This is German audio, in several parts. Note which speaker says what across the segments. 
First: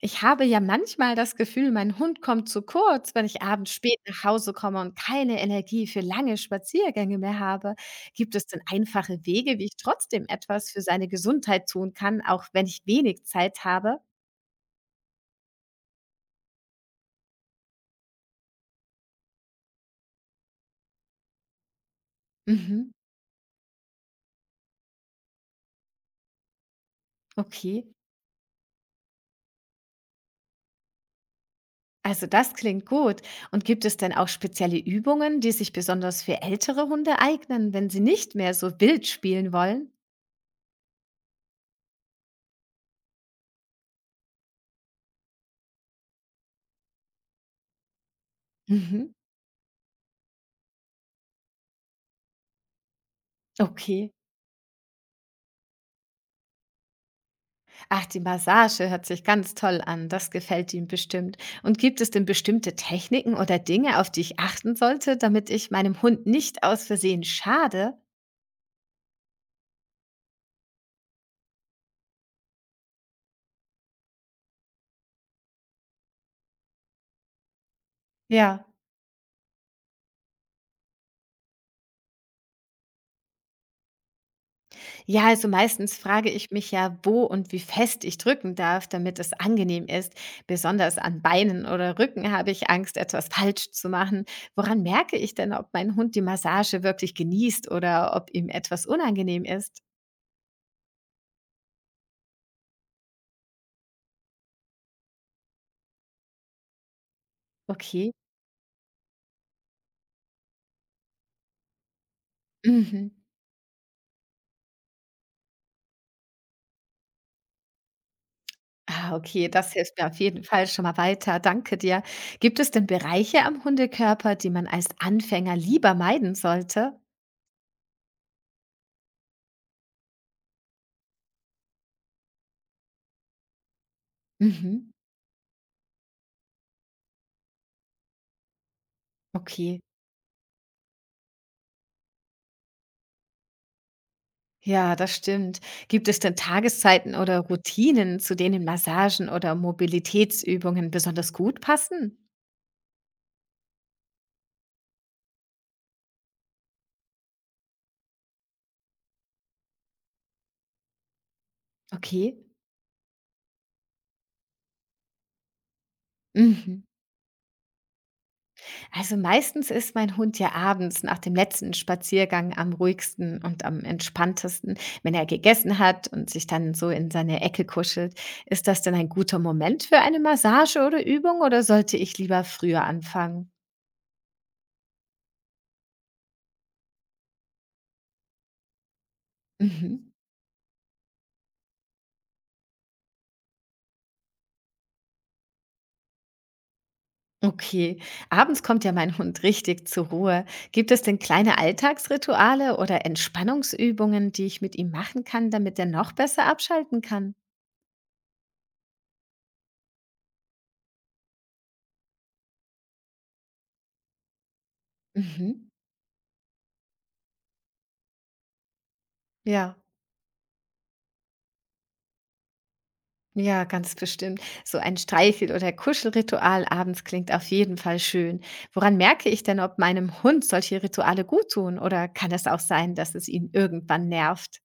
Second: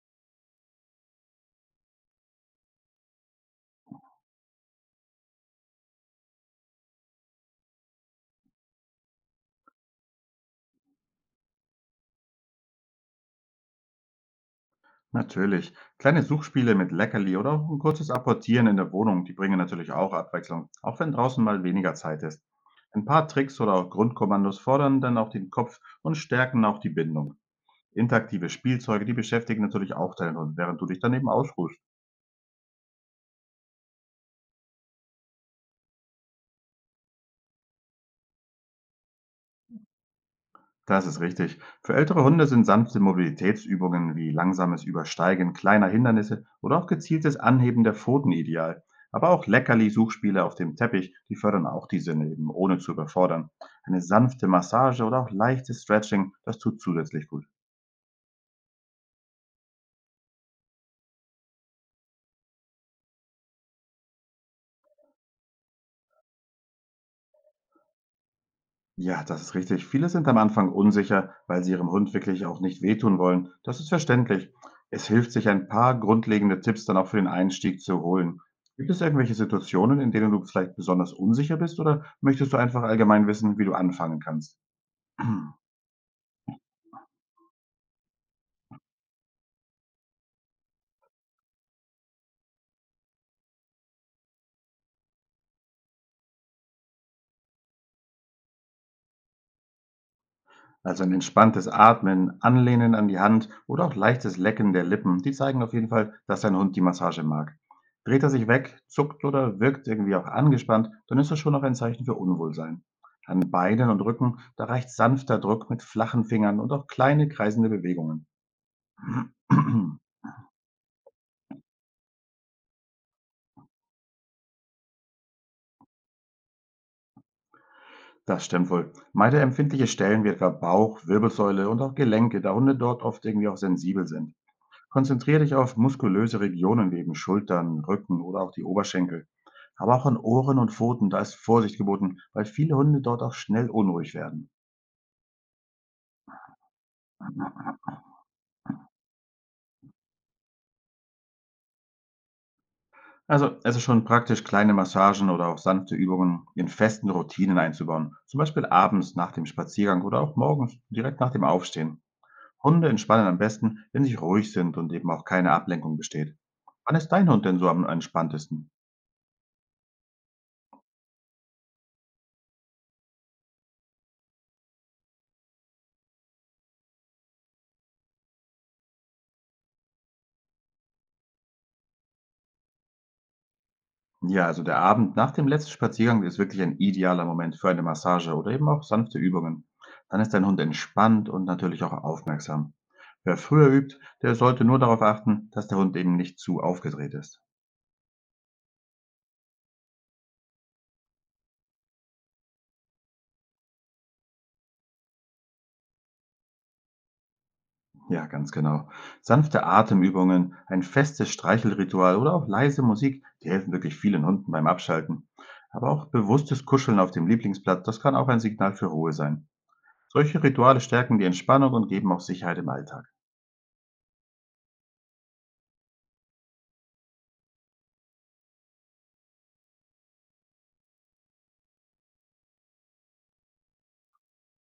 Speaker 1: Ich habe ja manchmal das Gefühl, mein Hund kommt zu kurz, wenn ich abends spät nach Hause komme und keine Energie für lange Spaziergänge mehr habe. Gibt es denn einfache Wege, wie ich trotzdem etwas für seine Gesundheit tun kann, auch wenn ich wenig Zeit habe?
Speaker 2: Natürlich. Kleine Suchspiele mit Leckerli oder auch ein kurzes Apportieren in der Wohnung, die bringen natürlich auch Abwechslung, auch wenn draußen mal weniger Zeit ist.
Speaker 1: Mhm,
Speaker 2: Ein paar Tricks oder auch Grundkommandos fordern dann auch den Kopf und stärken auch die Bindung.
Speaker 1: okay.
Speaker 2: Interaktive Spielzeuge, die beschäftigen natürlich auch deinen Hund, während du dich dann eben ausruhst.
Speaker 1: Also das klingt gut. Und gibt es denn auch spezielle Übungen, die sich besonders für ältere Hunde eignen, wenn sie nicht mehr so wild spielen wollen?
Speaker 2: Das ist richtig. Für ältere Hunde sind sanfte Mobilitätsübungen wie langsames Übersteigen kleiner Hindernisse oder auch gezieltes Anheben der Pfoten ideal.
Speaker 1: Mhm,
Speaker 2: Aber auch Leckerli-Suchspiele auf dem Teppich, die fördern auch die Sinne eben, ohne zu überfordern. Eine
Speaker 1: okay.
Speaker 2: sanfte Massage oder auch leichtes Stretching, das tut zusätzlich gut.
Speaker 1: Ach, die Massage hört sich ganz toll an. Das gefällt ihm bestimmt. Und gibt es denn bestimmte Techniken oder Dinge, auf die ich achten sollte, damit ich meinem Hund nicht aus Versehen schade?
Speaker 2: Ja, das ist richtig. Viele sind am Anfang unsicher, weil sie ihrem Hund wirklich auch nicht wehtun wollen. Das ist verständlich. Es hilft, sich ein paar grundlegende Tipps dann auch für den Einstieg zu holen.
Speaker 1: Ja,
Speaker 2: Gibt es irgendwelche Situationen, in denen du vielleicht besonders unsicher bist oder möchtest du einfach allgemein wissen, wie du anfangen kannst?
Speaker 1: Ja, also meistens frage ich mich ja, wo und wie fest ich drücken darf, damit es angenehm ist. Besonders an Beinen oder Rücken habe ich Angst, etwas falsch zu machen. Woran merke ich denn, ob mein Hund die Massage wirklich genießt oder ob ihm etwas unangenehm ist?
Speaker 2: Also ein entspanntes Atmen, Anlehnen an die Hand oder auch leichtes Lecken der Lippen, die zeigen auf jeden Fall, dass dein Hund die Massage mag.
Speaker 1: Okay.
Speaker 2: Dreht er sich weg, zuckt oder wirkt irgendwie auch angespannt, dann ist das schon noch ein Zeichen für Unwohlsein.
Speaker 1: Mhm.
Speaker 2: An Beinen und Rücken, da reicht sanfter Druck mit flachen Fingern und auch kleine kreisende Bewegungen.
Speaker 1: Ah, okay, das hilft mir auf jeden Fall schon mal weiter. Danke dir. Gibt es denn Bereiche am Hundekörper, die man als Anfänger lieber meiden sollte?
Speaker 2: Das stimmt wohl. Meide empfindliche Stellen wie etwa Bauch, Wirbelsäule und auch Gelenke, da Hunde dort oft irgendwie auch sensibel sind.
Speaker 1: Mhm.
Speaker 2: Konzentriere dich auf muskulöse Regionen wie eben Schultern, Rücken oder auch die Oberschenkel.
Speaker 1: Okay.
Speaker 2: Aber auch an Ohren und Pfoten, da ist Vorsicht geboten, weil viele Hunde dort auch schnell unruhig werden.
Speaker 1: Ja, das stimmt. Gibt es denn Tageszeiten oder Routinen, zu denen Massagen oder Mobilitätsübungen besonders gut passen?
Speaker 2: Also es ist schon praktisch, kleine Massagen oder auch sanfte Übungen in festen Routinen einzubauen. Zum Beispiel abends nach dem Spaziergang oder auch morgens direkt nach dem Aufstehen.
Speaker 1: Okay.
Speaker 2: Hunde entspannen am besten, wenn sie ruhig sind und eben auch keine Ablenkung besteht.
Speaker 1: Mhm.
Speaker 2: Wann ist dein Hund denn so am entspanntesten?
Speaker 1: Also meistens ist mein Hund ja abends nach dem letzten Spaziergang am ruhigsten und am entspanntesten. Wenn er gegessen hat und sich dann so in seine Ecke kuschelt, ist das denn ein guter Moment für eine Massage oder Übung oder sollte ich lieber früher anfangen?
Speaker 2: Ja, also der Abend nach dem letzten Spaziergang ist wirklich ein idealer Moment für eine Massage oder eben auch sanfte Übungen.
Speaker 1: Mhm.
Speaker 2: Dann ist dein Hund entspannt und natürlich auch aufmerksam. Wer früher übt, der sollte nur darauf achten, dass der Hund eben nicht zu aufgedreht ist.
Speaker 1: Okay, abends kommt ja mein Hund richtig zur Ruhe. Gibt es denn kleine Alltagsrituale oder Entspannungsübungen, die ich mit ihm machen kann, damit er noch besser abschalten kann?
Speaker 2: Ja, ganz genau. Sanfte Atemübungen, ein festes Streichelritual oder auch leise Musik, die helfen wirklich vielen Hunden beim Abschalten.
Speaker 1: Mhm.
Speaker 2: Aber auch bewusstes Kuscheln auf dem Lieblingsplatz, das kann auch ein Signal für Ruhe sein.
Speaker 1: Ja.
Speaker 2: Solche Rituale stärken die Entspannung und geben auch Sicherheit im Alltag.
Speaker 1: Ja, ganz bestimmt. So ein Streichel- oder Kuschelritual abends klingt auf jeden Fall schön. Woran merke ich denn, ob meinem Hund solche Rituale gut tun? Oder kann es auch sein, dass es ihn irgendwann nervt?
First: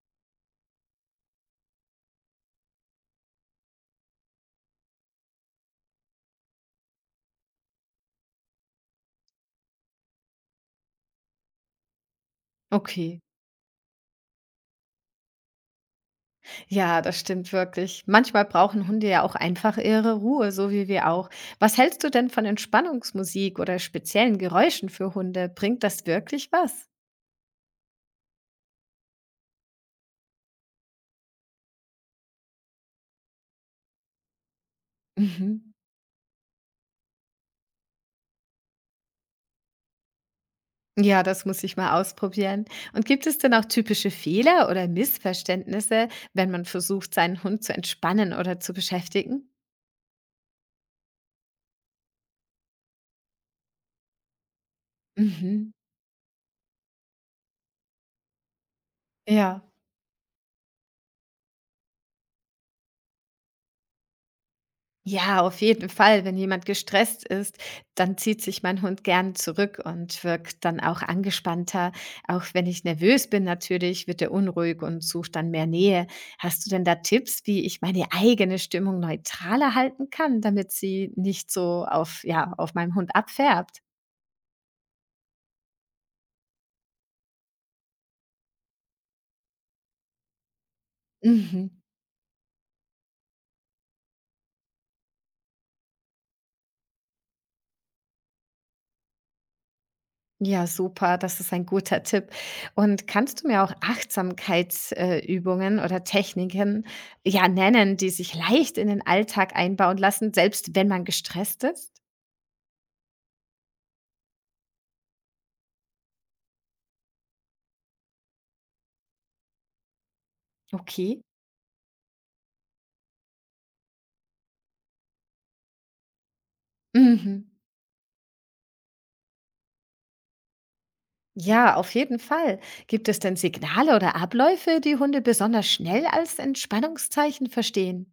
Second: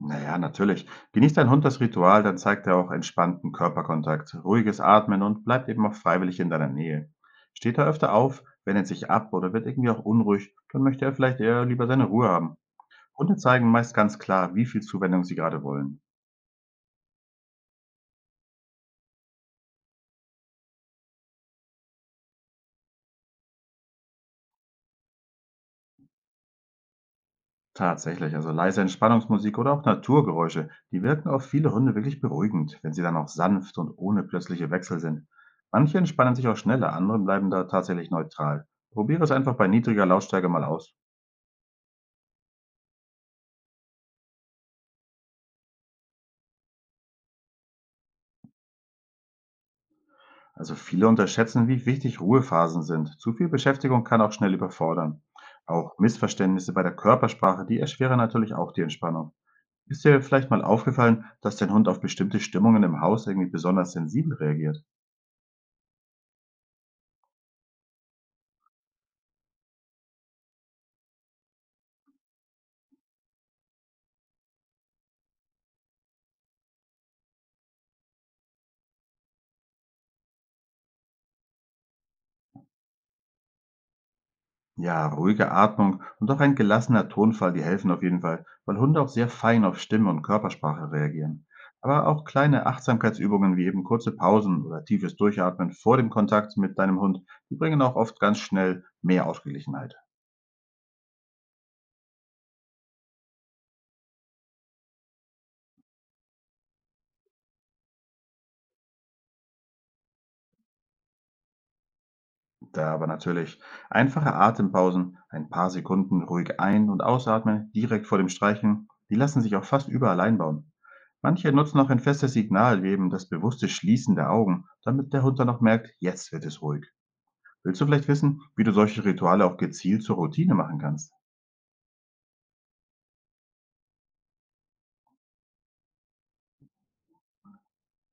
Speaker 2: Na ja, natürlich. Genießt dein Hund das Ritual, dann zeigt er auch entspannten Körperkontakt, ruhiges Atmen und bleibt eben auch freiwillig in deiner Nähe. Steht er öfter auf, wendet sich ab oder wird irgendwie auch unruhig, dann möchte er vielleicht eher lieber seine Ruhe haben.
Speaker 1: Okay,
Speaker 2: Hunde zeigen meist ganz klar, wie viel Zuwendung sie gerade wollen.
Speaker 1: ja, das stimmt wirklich. Manchmal brauchen Hunde ja auch einfach ihre Ruhe, so wie wir auch. Was hältst du denn von Entspannungsmusik oder speziellen Geräuschen für Hunde? Bringt das wirklich was?
Speaker 2: Tatsächlich, also leise Entspannungsmusik oder auch Naturgeräusche, die wirken auf viele Hunde wirklich beruhigend, wenn sie dann auch sanft und ohne plötzliche Wechsel sind.
Speaker 1: Mhm.
Speaker 2: Manche entspannen sich auch schneller, andere bleiben da tatsächlich neutral. Probiere es einfach bei niedriger Lautstärke mal aus.
Speaker 1: Ja, das muss ich mal ausprobieren. Und gibt es denn auch typische Fehler oder Missverständnisse, wenn man versucht, seinen Hund zu entspannen oder zu beschäftigen?
Speaker 2: Also viele unterschätzen, wie wichtig Ruhephasen sind. Zu viel Beschäftigung kann auch schnell überfordern.
Speaker 1: Mhm.
Speaker 2: Auch Missverständnisse bei der Körpersprache, die erschweren natürlich auch die Entspannung.
Speaker 1: Ja.
Speaker 2: Ist dir vielleicht mal aufgefallen, dass dein Hund auf bestimmte Stimmungen im Haus irgendwie besonders sensibel reagiert?
Speaker 1: Ja, auf jeden Fall. Wenn jemand gestresst ist, dann zieht sich mein Hund gern zurück und wirkt dann auch angespannter. Auch wenn ich nervös bin, natürlich wird er unruhig und sucht dann mehr Nähe. Hast du denn da Tipps, wie ich meine eigene Stimmung neutraler halten kann, damit sie nicht so auf, ja, auf meinem Hund abfärbt?
Speaker 2: Ja, ruhige Atmung und auch ein gelassener Tonfall, die helfen auf jeden Fall, weil Hunde auch sehr fein auf Stimme und Körpersprache reagieren.
Speaker 1: Mhm.
Speaker 2: Aber auch kleine Achtsamkeitsübungen wie eben kurze Pausen oder tiefes Durchatmen vor dem Kontakt mit deinem Hund, die bringen auch oft ganz schnell mehr Ausgeglichenheit.
Speaker 1: Ja, super, das ist ein guter Tipp. Und kannst du mir auch Achtsamkeitsübungen Übungen oder Techniken ja nennen, die sich leicht in den Alltag einbauen lassen, selbst wenn man gestresst ist?
Speaker 2: Da aber natürlich einfache Atempausen, ein paar Sekunden ruhig ein- und ausatmen, direkt vor dem Streichen, die lassen sich auch fast überall einbauen.
Speaker 1: Okay.
Speaker 2: Manche nutzen auch ein festes Signal, wie eben das bewusste Schließen der Augen, damit der Hund dann auch merkt, jetzt wird es ruhig.
Speaker 1: Mhm.
Speaker 2: Willst du vielleicht wissen, wie du solche Rituale auch gezielt zur Routine machen kannst?
Speaker 1: Ja, auf jeden Fall. Gibt es denn Signale oder Abläufe, die Hunde besonders schnell als Entspannungszeichen verstehen?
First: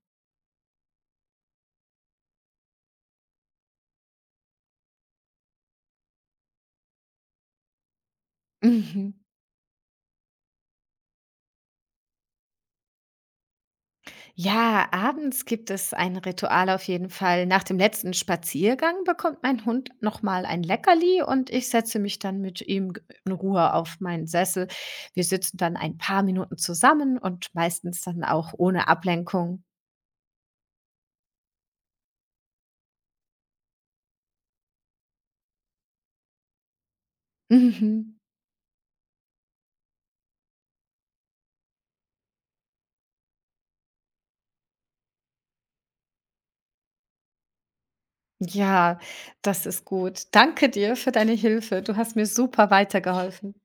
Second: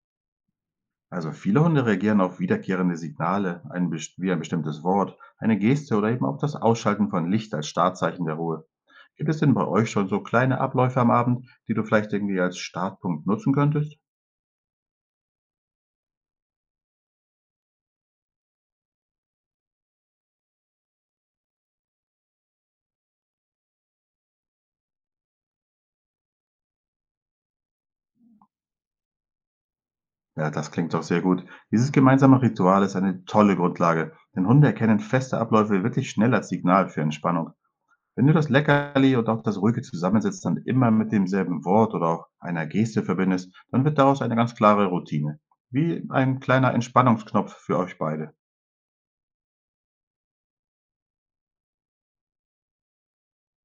Speaker 2: Also viele Hunde reagieren auf wiederkehrende Signale, wie ein bestimmtes Wort, eine Geste oder eben auch das Ausschalten von Licht als Startzeichen der Ruhe.
Speaker 1: Mhm.
Speaker 2: Gibt es denn bei euch schon so kleine Abläufe am Abend, die du vielleicht irgendwie als Startpunkt nutzen könntest?
Speaker 1: Ja, abends gibt es ein Ritual auf jeden Fall. Nach dem letzten Spaziergang bekommt mein Hund nochmal ein Leckerli und ich setze mich dann mit ihm in Ruhe auf meinen Sessel. Wir sitzen dann ein paar Minuten zusammen und meistens dann auch ohne Ablenkung.
Speaker 2: Ja, das klingt doch sehr gut. Dieses gemeinsame Ritual ist eine tolle Grundlage, denn Hunde erkennen feste Abläufe wirklich schnell als Signal für Entspannung.
Speaker 1: Mhm.
Speaker 2: Wenn du das Leckerli und auch das ruhige Zusammensitzen dann immer mit demselben Wort oder auch einer Geste verbindest, dann wird daraus eine ganz klare Routine. Wie ein kleiner Entspannungsknopf für euch beide.
Speaker 1: Ja, das ist gut. Danke dir für deine Hilfe. Du hast mir super weitergeholfen.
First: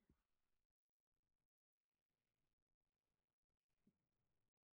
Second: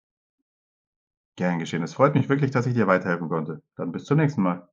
Speaker 2: Gern geschehen. Es freut mich wirklich, dass ich dir weiterhelfen konnte. Dann bis zum nächsten Mal.